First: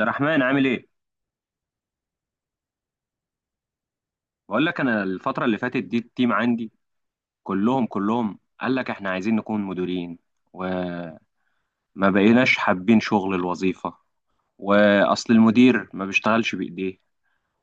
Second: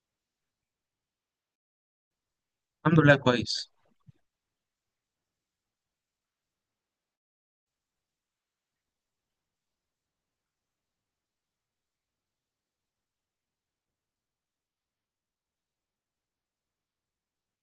عبد الرحمن عامل ايه؟ الحمد لله كويس. بقول لك انا الفترة اللي فاتت دي التيم عندي كلهم قال لك احنا عايزين نكون مديرين، وما بقيناش حابين شغل الوظيفة. واصل المدير ما بيشتغلش بايديه،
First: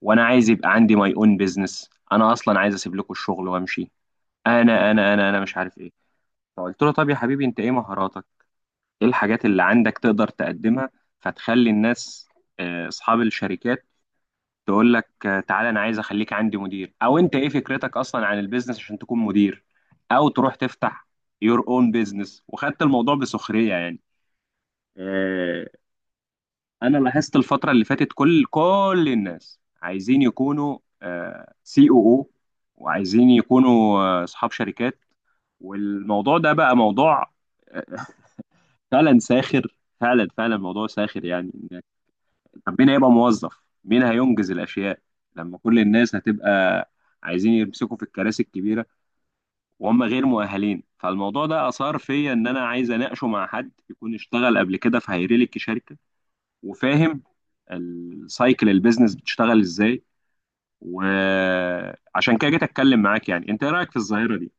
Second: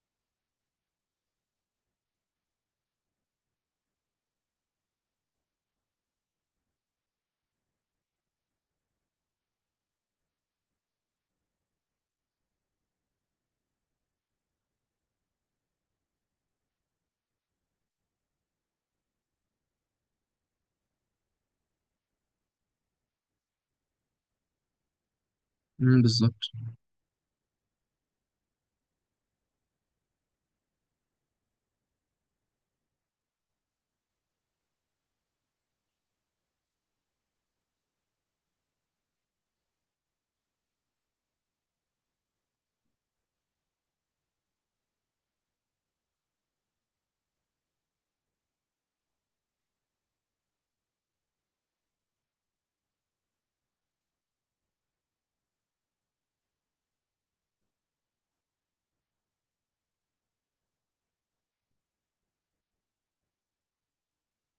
وانا عايز يبقى عندي ماي اون بيزنس. انا اصلا عايز اسيب لكم الشغل وامشي. انا مش عارف ايه. فقلت له طب يا حبيبي انت ايه مهاراتك؟ ايه الحاجات اللي عندك تقدر تقدمها فتخلي الناس، اصحاب الشركات، تقول لك تعالى انا عايز اخليك عندي مدير، او انت ايه فكرتك اصلا عن البيزنس عشان تكون مدير، او تروح تفتح يور اون بيزنس. وخدت الموضوع بسخرية يعني. آه، بالظبط. انا لاحظت الفترة اللي فاتت كل الناس عايزين يكونوا سي او او، وعايزين يكونوا اصحاب شركات. والموضوع ده بقى موضوع آه، فعلا ساخر، فعلا فعلا موضوع ساخر يعني. طب مين هيبقى موظف؟ مين هينجز الاشياء لما كل الناس هتبقى عايزين يمسكوا في الكراسي الكبيره وهم غير مؤهلين؟ فالموضوع ده اثار فيا ان انا عايز اناقشه مع حد يكون اشتغل قبل كده في هيرلك شركه وفاهم السايكل البيزنس بتشتغل ازاي. وعشان كده جيت اتكلم معاك. يعني انت ايه رايك في الظاهره دي؟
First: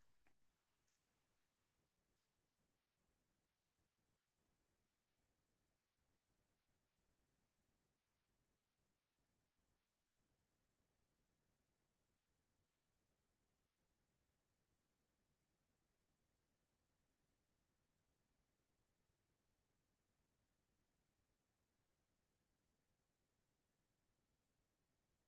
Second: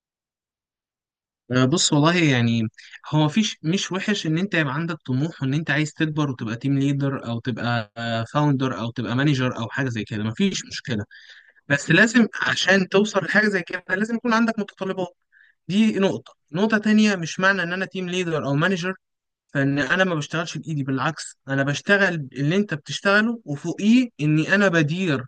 بص، والله يعني هو مفيش، مش وحش ان انت يبقى عندك طموح وان انت عايز تكبر وتبقى تيم ليدر، او تبقى فاوندر، او تبقى مانجر، او حاجه زي كده، مفيش مشكله. بس لازم عشان توصل لحاجه زي كده لازم يكون عندك متطلبات. دي نقطه. نقطه تانية، مش معنى ان انا تيم ليدر او مانجر فان انا ما بشتغلش بايدي، بالعكس انا بشتغل اللي انت بتشتغله وفوقيه اني انا بدير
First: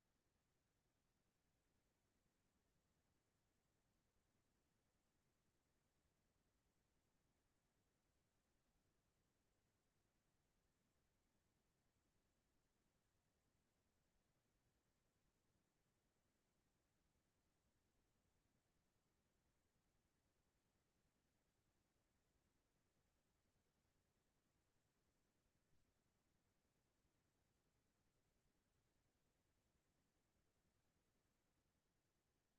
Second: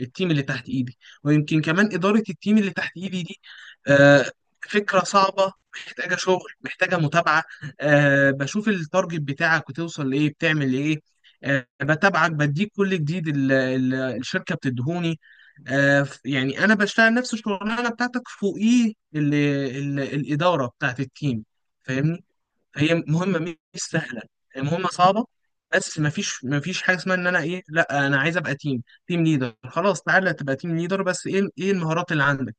التيم اللي تحت ايدي، ويمكن كمان اداره التيم اللي تحت ايدي دي آه، فكره صعبه، محتاجه شغل، محتاجه متابعه. بشوف التارجت بتاعك وتوصل لايه، بتعمل ايه. بتابعك، بديك كل جديد الشركه بتدهوني. يعني انا بشتغل نفس الشغلانه بتاعتك فوقيه الاداره بتاعت التيم، فاهمني. هي مهمه، مش سهله، هي مهمه صعبه. بس ما فيش حاجه اسمها ان انا ايه، لا انا عايز ابقى تيم ليدر، خلاص تعالى تبقى تيم ليدر، بس ايه المهارات اللي عندك.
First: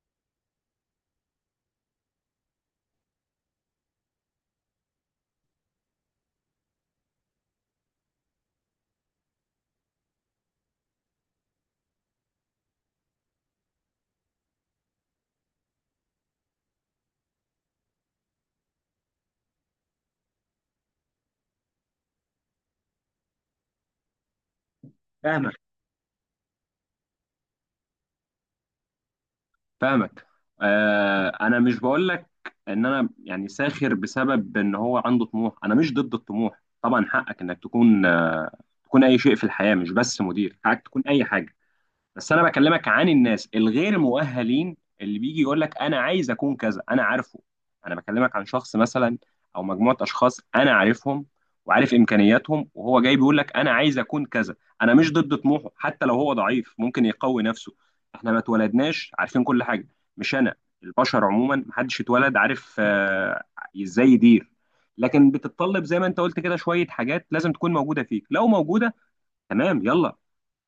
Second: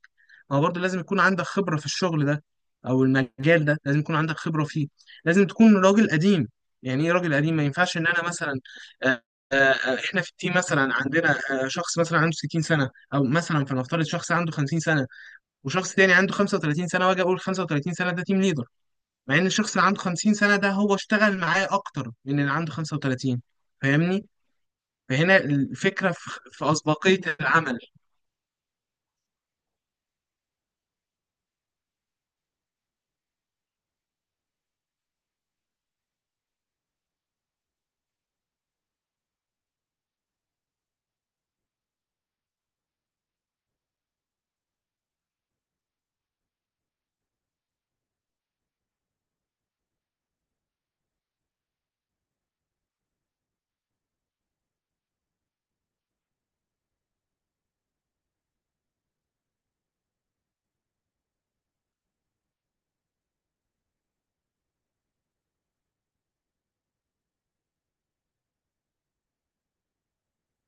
ما هو برضه لازم يكون عندك خبره في الشغل ده، او المجال ده لازم يكون عندك خبره فيه، لازم تكون راجل قديم. يعني ايه راجل قديم؟ ما ينفعش ان انا مثلا، آه، احنا في التيم مثلا عندنا شخص مثلا عنده 60 سنه، او مثلا فلنفترض شخص عنده 50 سنه، وشخص تاني عنده 35 سنه، واجي اقول 35 سنه ده تيم ليدر، مع ان الشخص اللي عنده 50 سنة ده هو اشتغل معاه اكتر من اللي عنده 35، فاهمني. فهنا الفكرة في أسبقية العمل. فاهمك. آه انا مش بقول لك ان انا يعني ساخر بسبب ان هو عنده طموح. انا مش ضد الطموح طبعا، حقك انك تكون آه تكون اي شيء في الحياة، مش بس مدير. حقك تكون اي حاجة. بس انا بكلمك عن الناس الغير مؤهلين اللي بيجي يقول لك انا عايز اكون كذا، انا عارفه. انا بكلمك عن شخص مثلا، او مجموعه اشخاص انا عارفهم وعارف امكانياتهم، وهو جاي بيقول لك انا عايز اكون كذا. انا مش ضد طموحه، حتى لو هو ضعيف ممكن يقوي نفسه. احنا ما اتولدناش عارفين كل حاجه. مش انا، البشر عموما محدش اتولد عارف ازاي يدير. لكن بتتطلب زي ما انت قلت كده شويه حاجات لازم تكون موجوده فيك. لو موجوده، تمام، يلا،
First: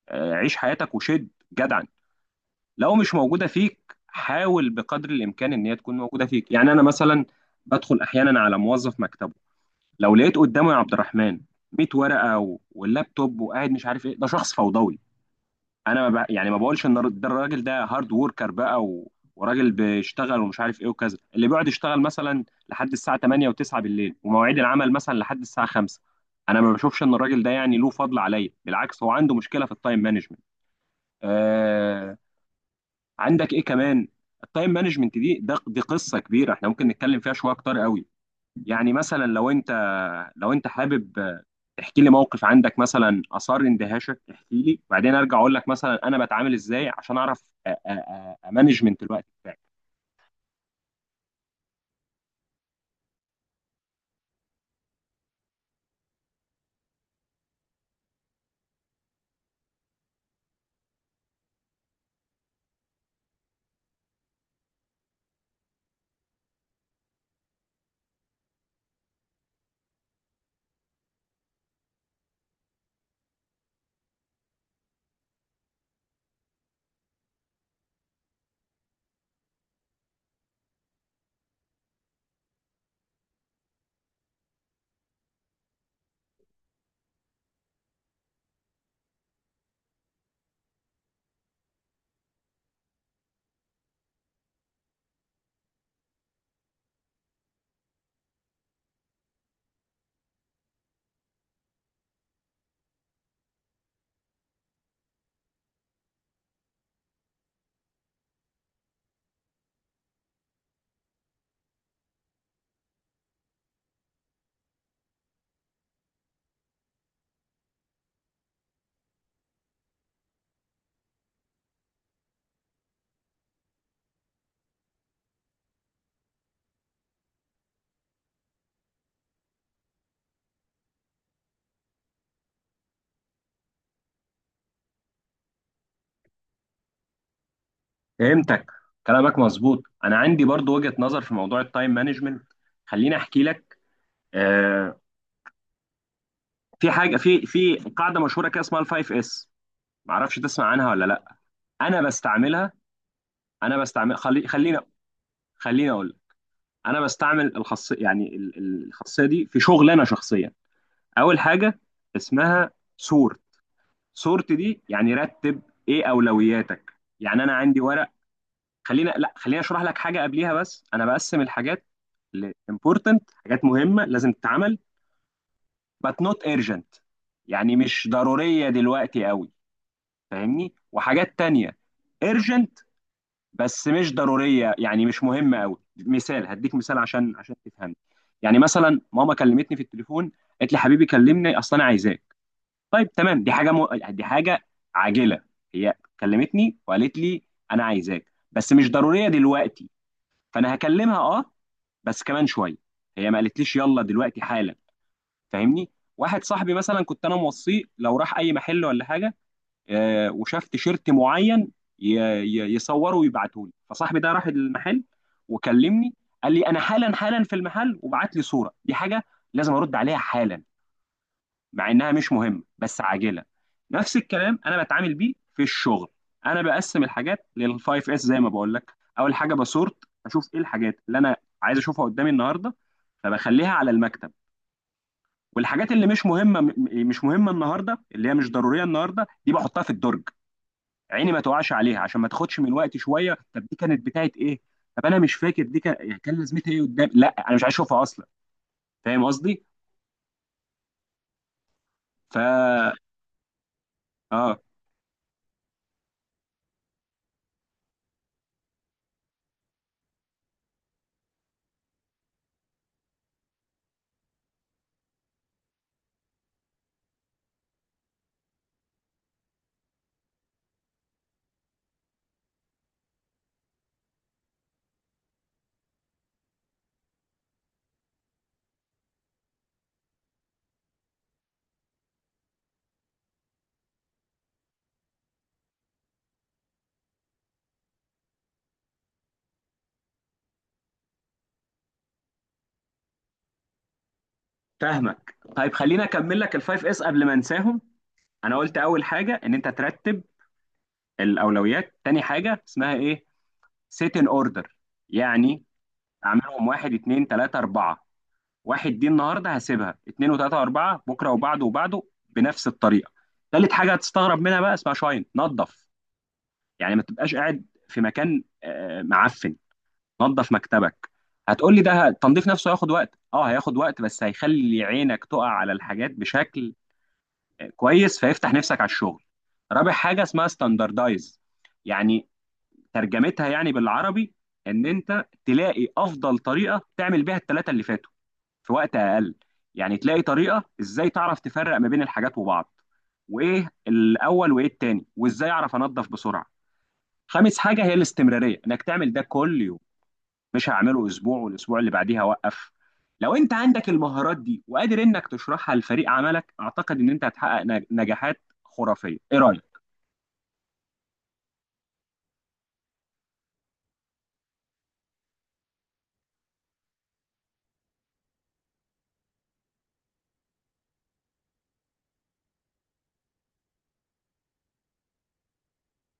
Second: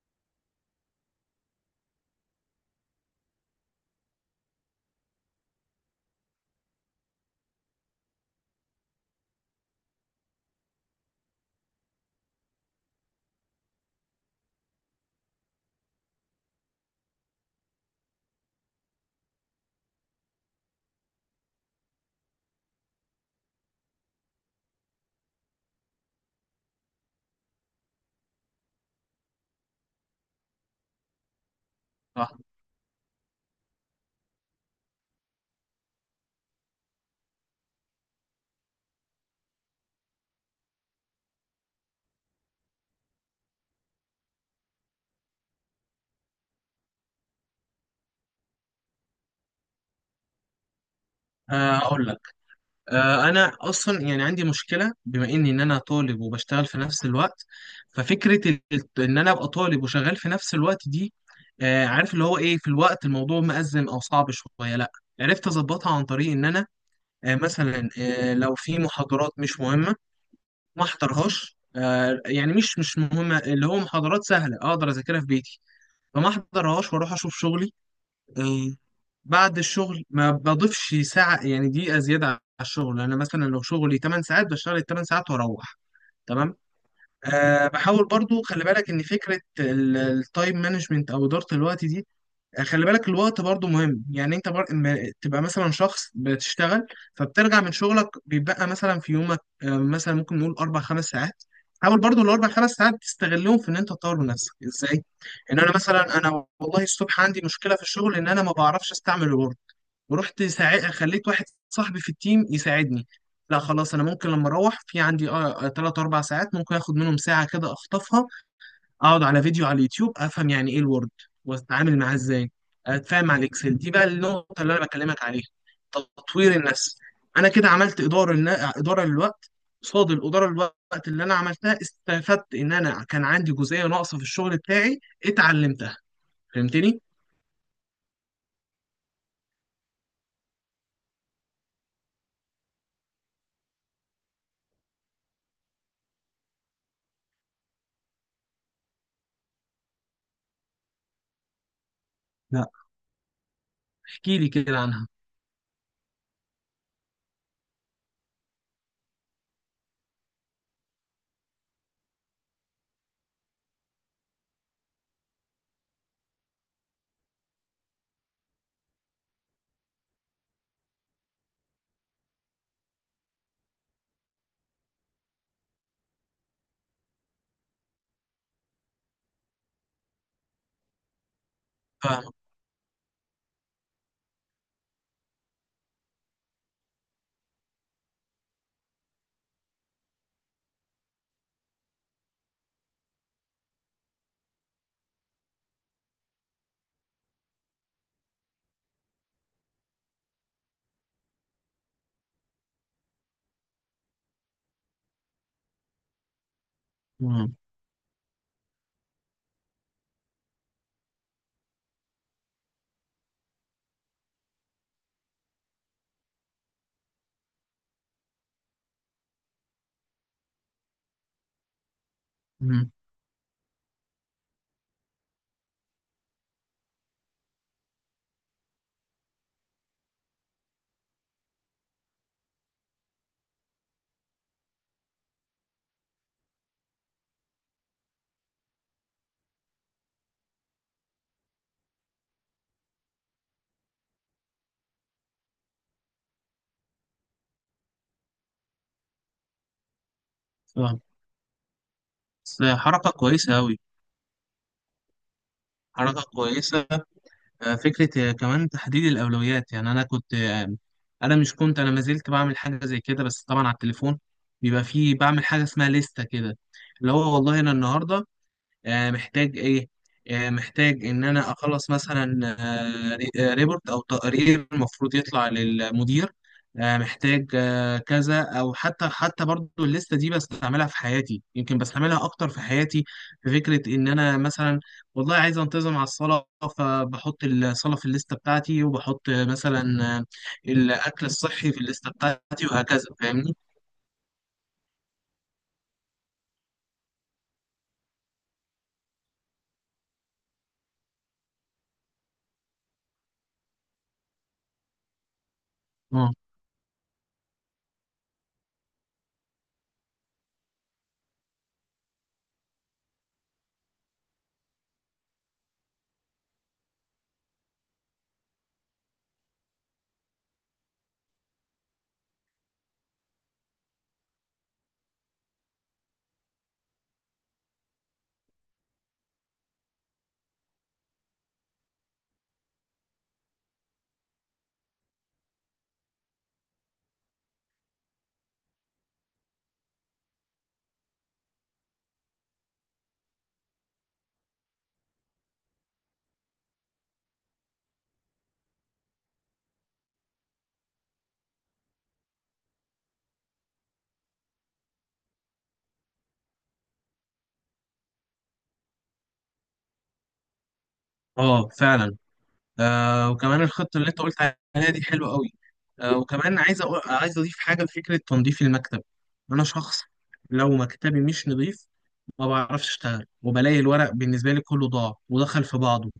عيش حياتك وشد جدعا. لو مش موجودة فيك، حاول بقدر الإمكان إن هي تكون موجودة فيك. يعني أنا مثلا بدخل أحيانا على موظف مكتبه، لو لقيت قدامه يا عبد الرحمن 100 ورقة واللابتوب وقاعد مش عارف إيه، ده شخص فوضوي. أنا ما ب... يعني ما بقولش إن ده الراجل ده هارد وركر بقى، وراجل بيشتغل ومش عارف إيه وكذا، اللي بيقعد يشتغل مثلا لحد الساعة 8 و9 بالليل ومواعيد العمل مثلا لحد الساعة 5، أنا ما بشوفش إن الراجل ده يعني له فضل عليا. بالعكس، هو عنده مشكلة في التايم مانجمنت. صح. عندك ايه كمان؟ التايم مانجمنت دي قصه كبيره احنا ممكن نتكلم فيها شويه اكتر قوي. يعني مثلا لو انت حابب تحكي لي موقف عندك مثلا اثار اندهاشك، احكي لي، وبعدين ارجع اقول لك مثلا انا بتعامل ازاي عشان اعرف امانجمنت الوقت بتاعي. أقول لك، أنا أصلا يعني عندي مشكلة بما إني إن أنا طالب وبشتغل في نفس الوقت. ففكرة إن أنا أبقى طالب وشغال في نفس الوقت دي، عارف اللي هو إيه، في الوقت الموضوع مأزم أو صعب شوية، لأ، عرفت أظبطها عن طريق إن أنا مثلا، لو في محاضرات مش مهمة ما احضرهاش. يعني مش مهمة، اللي هو محاضرات سهلة اقدر اذاكرها في بيتي، فما احضرهاش واروح اشوف شغلي. آه، بعد الشغل ما بضيفش ساعة، يعني دقيقة زيادة على الشغل. انا مثلا لو شغلي 8 ساعات بشتغل ال 8 ساعات واروح، تمام. بحاول برضو خلي بالك ان فكرة التايم مانجمنت او ادارة الوقت دي، خلي بالك الوقت برضو مهم. يعني انت بر... ما- تبقى مثلا شخص بتشتغل، فبترجع من شغلك بيبقى مثلا في يومك مثلا ممكن نقول اربع خمس ساعات. حاول برضو الاربع خمس ساعات تستغلهم في ان انت تطور من نفسك ازاي. ان انا مثلا، انا والله الصبح عندي مشكله في الشغل ان انا ما بعرفش استعمل الوورد، ورحت خليت واحد صاحبي في التيم يساعدني. لا خلاص، انا ممكن لما اروح في عندي 3 4 ساعات، ممكن اخد منهم ساعه كده اخطفها، اقعد على فيديو على اليوتيوب افهم يعني ايه الوورد واتعامل معاه ازاي، اتفاهم مع الاكسل. دي بقى النقطه اللي انا بكلمك عليها، تطوير النفس. انا كده عملت اداره اداره للوقت. قصاد الاداره للوقت اللي انا عملتها استفدت ان انا كان عندي جزئيه ناقصه في الشغل بتاعي، اتعلمتها، فهمتني. فهمتك. كلامك مظبوط. انا عندي برضو وجهة نظر في موضوع التايم مانجمنت، خليني احكي لك. آه، في حاجه، في قاعده مشهوره كده اسمها الفايف اس، معرفش تسمع عنها ولا لا. انا لا، بستعملها. احكي لي كده خليني، عنها. خليني اقول لك. انا بستعمل الخاصيه، يعني الخاصيه دي، في شغل انا شخصيا. اول حاجه اسمها سورت. سورت دي يعني رتب، ايه اولوياتك. يعني انا عندي ورق. خلينا لا خلينا اشرح لك حاجه قبليها. بس انا بقسم الحاجات ل important، حاجات مهمه لازم تتعمل، but not urgent، يعني مش ضروريه دلوقتي قوي، فاهمني. وحاجات تانية فاهم. urgent، بس مش ضروريه، يعني مش مهمه قوي. مثال هديك مثال عشان تفهم. يعني مثلا ماما كلمتني في التليفون، قالت لي حبيبي كلمني اصل انا عايزاك. طيب تمام، دي حاجه عاجله. هي كلمتني وقالت لي انا عايزاك بس مش ضروريه دلوقتي، فانا هكلمها اه، بس كمان شويه. هي ما قالتليش يلا دلوقتي حالا. فاهمني. واحد صاحبي مثلا كنت انا مم. موصيه لو راح اي محل ولا حاجه وشاف تيشيرت معين ي- يصوره ويبعته لي. فصاحبي ده راح المحل وكلمني، قال لي انا حالا حالا في المحل وبعت لي صوره. دي حاجه لازم ارد عليها حالا، مع انها مش مهمه مم. بس عاجله. نفس الكلام انا بتعامل بيه في الشغل. انا بقسم الحاجات للفايف اس زي ما بقول لك. اول حاجه بسورت، اشوف ايه الحاجات اللي انا عايز اشوفها قدامي النهارده، فبخليها على المكتب. والحاجات اللي مش مهمه النهارده، اللي هي مش ضروريه النهارده، دي بحطها في الدرج عيني ما تقعش عليها عشان ما تاخدش من وقتي شويه. طب دي كانت بتاعت ايه؟ طب انا مش فاكر دي كان يعني كان لازمتها ايه قدام، لا انا مش عايز اشوفها اصلا. فاهم قصدي؟ فاهم. ف بس حركه كويسه قوي، اه حركه كويسه. فكرة كمان تحديد الأولويات. يعني أنا كنت، أنا مش كنت، أنا ما زلت بعمل حاجة زي كده بس طبعا على التليفون. بيبقى فيه، بعمل حاجة اسمها لستة كده، اللي هو والله أنا النهاردة محتاج ايه. محتاج ان انا اخلص مثلا ريبورت او تقرير المفروض يطلع للمدير. محتاج كذا، او حتى برضو الليسته دي بستعملها في حياتي، يمكن بستعملها اكتر في حياتي في فكره ان انا مثلا والله عايز انتظم على الصلاه، فبحط الصلاه في الليسته بتاعتي وبحط مثلا آه، الاكل الصحي في الليسته بتاعتي وهكذا، فاهمني. فاهمك. طيب خليني اكمل لك الفايف اس قبل ما انساهم. انا قلت اول حاجه ان انت ترتب الاولويات. تاني حاجه اسمها ايه؟ سيت ان اوردر، يعني اه، اعملهم واحد اتنين تلاته اربعه. واحد دي النهارده هسيبها، اتنين وتلاته واربعه بكره وبعده وبعده بنفس الطريقه. تالت حاجه هتستغرب منها بقى، اسمها شاين، نظف. يعني ما تبقاش قاعد في مكان معفن. نظف مكتبك. هتقول لي ده التنظيف نفسه هياخد وقت. اه هياخد وقت، بس هيخلي عينك تقع على الحاجات بشكل كويس، فيفتح نفسك على الشغل. رابع حاجة اسمها ستاندردايز، يعني ترجمتها يعني بالعربي ان انت تلاقي افضل طريقة تعمل بيها الثلاثة اللي فاتوا في وقت اقل. يعني تلاقي طريقة ازاي تعرف تفرق ما بين الحاجات وبعض، وايه الاول وايه التاني، وازاي اعرف انظف بسرعة. خامس حاجة هي الاستمرارية، انك تعمل ده كل يوم، مش هعمله اسبوع والاسبوع اللي بعديها اوقف. لو انت عندك المهارات دي وقادر انك تشرحها لفريق عملك، اعتقد ان انت هتحقق نجاحات خرافية. ايه رأيك؟ اه، فعلا. وكمان الخطة اللي انت قلت عليها دي حلوة قوي. وكمان عايز عايز اضيف حاجة لفكرة تنظيف المكتب. انا شخص لو مكتبي مش نظيف ما بعرفش اشتغل، وبلاقي الورق بالنسبة لي كله ضاع ودخل في بعضه،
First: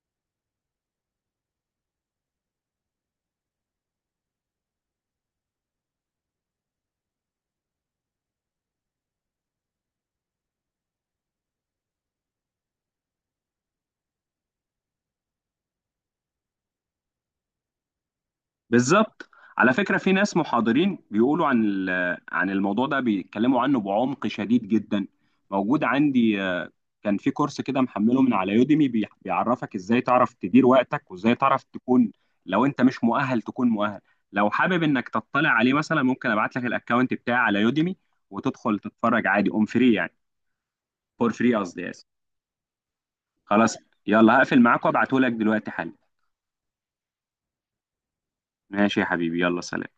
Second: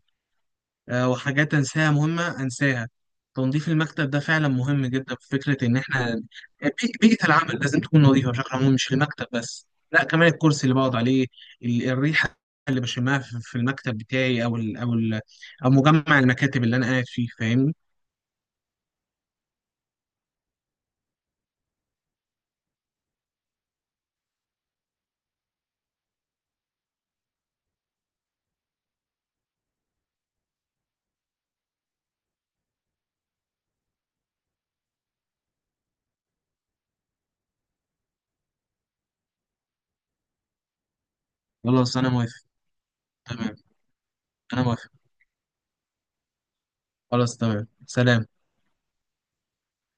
وحاجات أنساها، مهمة أنساها. تنظيف المكتب ده فعلا مهم جدا، في فكرة إن إحنا بيئة العمل لازم تكون نظيفة بشكل عام، مش المكتب بس لا، كمان الكرسي اللي بقعد عليه، الريحة اللي بشمها في المكتب بتاعي، أو ال أو ال أو مجمع المكاتب اللي أنا قاعد فيه، فاهمني. بالظبط. على فكرة في ناس محاضرين بيقولوا عن عن الموضوع ده، بيتكلموا عنه بعمق شديد جدا. موجود عندي، كان في كورس كده محمله من على يوديمي، بيعرفك ازاي تعرف تدير وقتك وازاي تعرف تكون، لو انت مش مؤهل تكون مؤهل. لو حابب انك تطلع عليه مثلا، ممكن ابعت لك الاكونت بتاعي على يوديمي وتدخل تتفرج عادي اون فري، يعني فور فري قصدي، خلاص اسف. أنا موافق. تمام، خلاص، يلا هقفل أنا معاك موافق. وابعته لك دلوقتي حالا. خلاص، تمام، سلام. ماشي يا حبيبي، يلا سلام.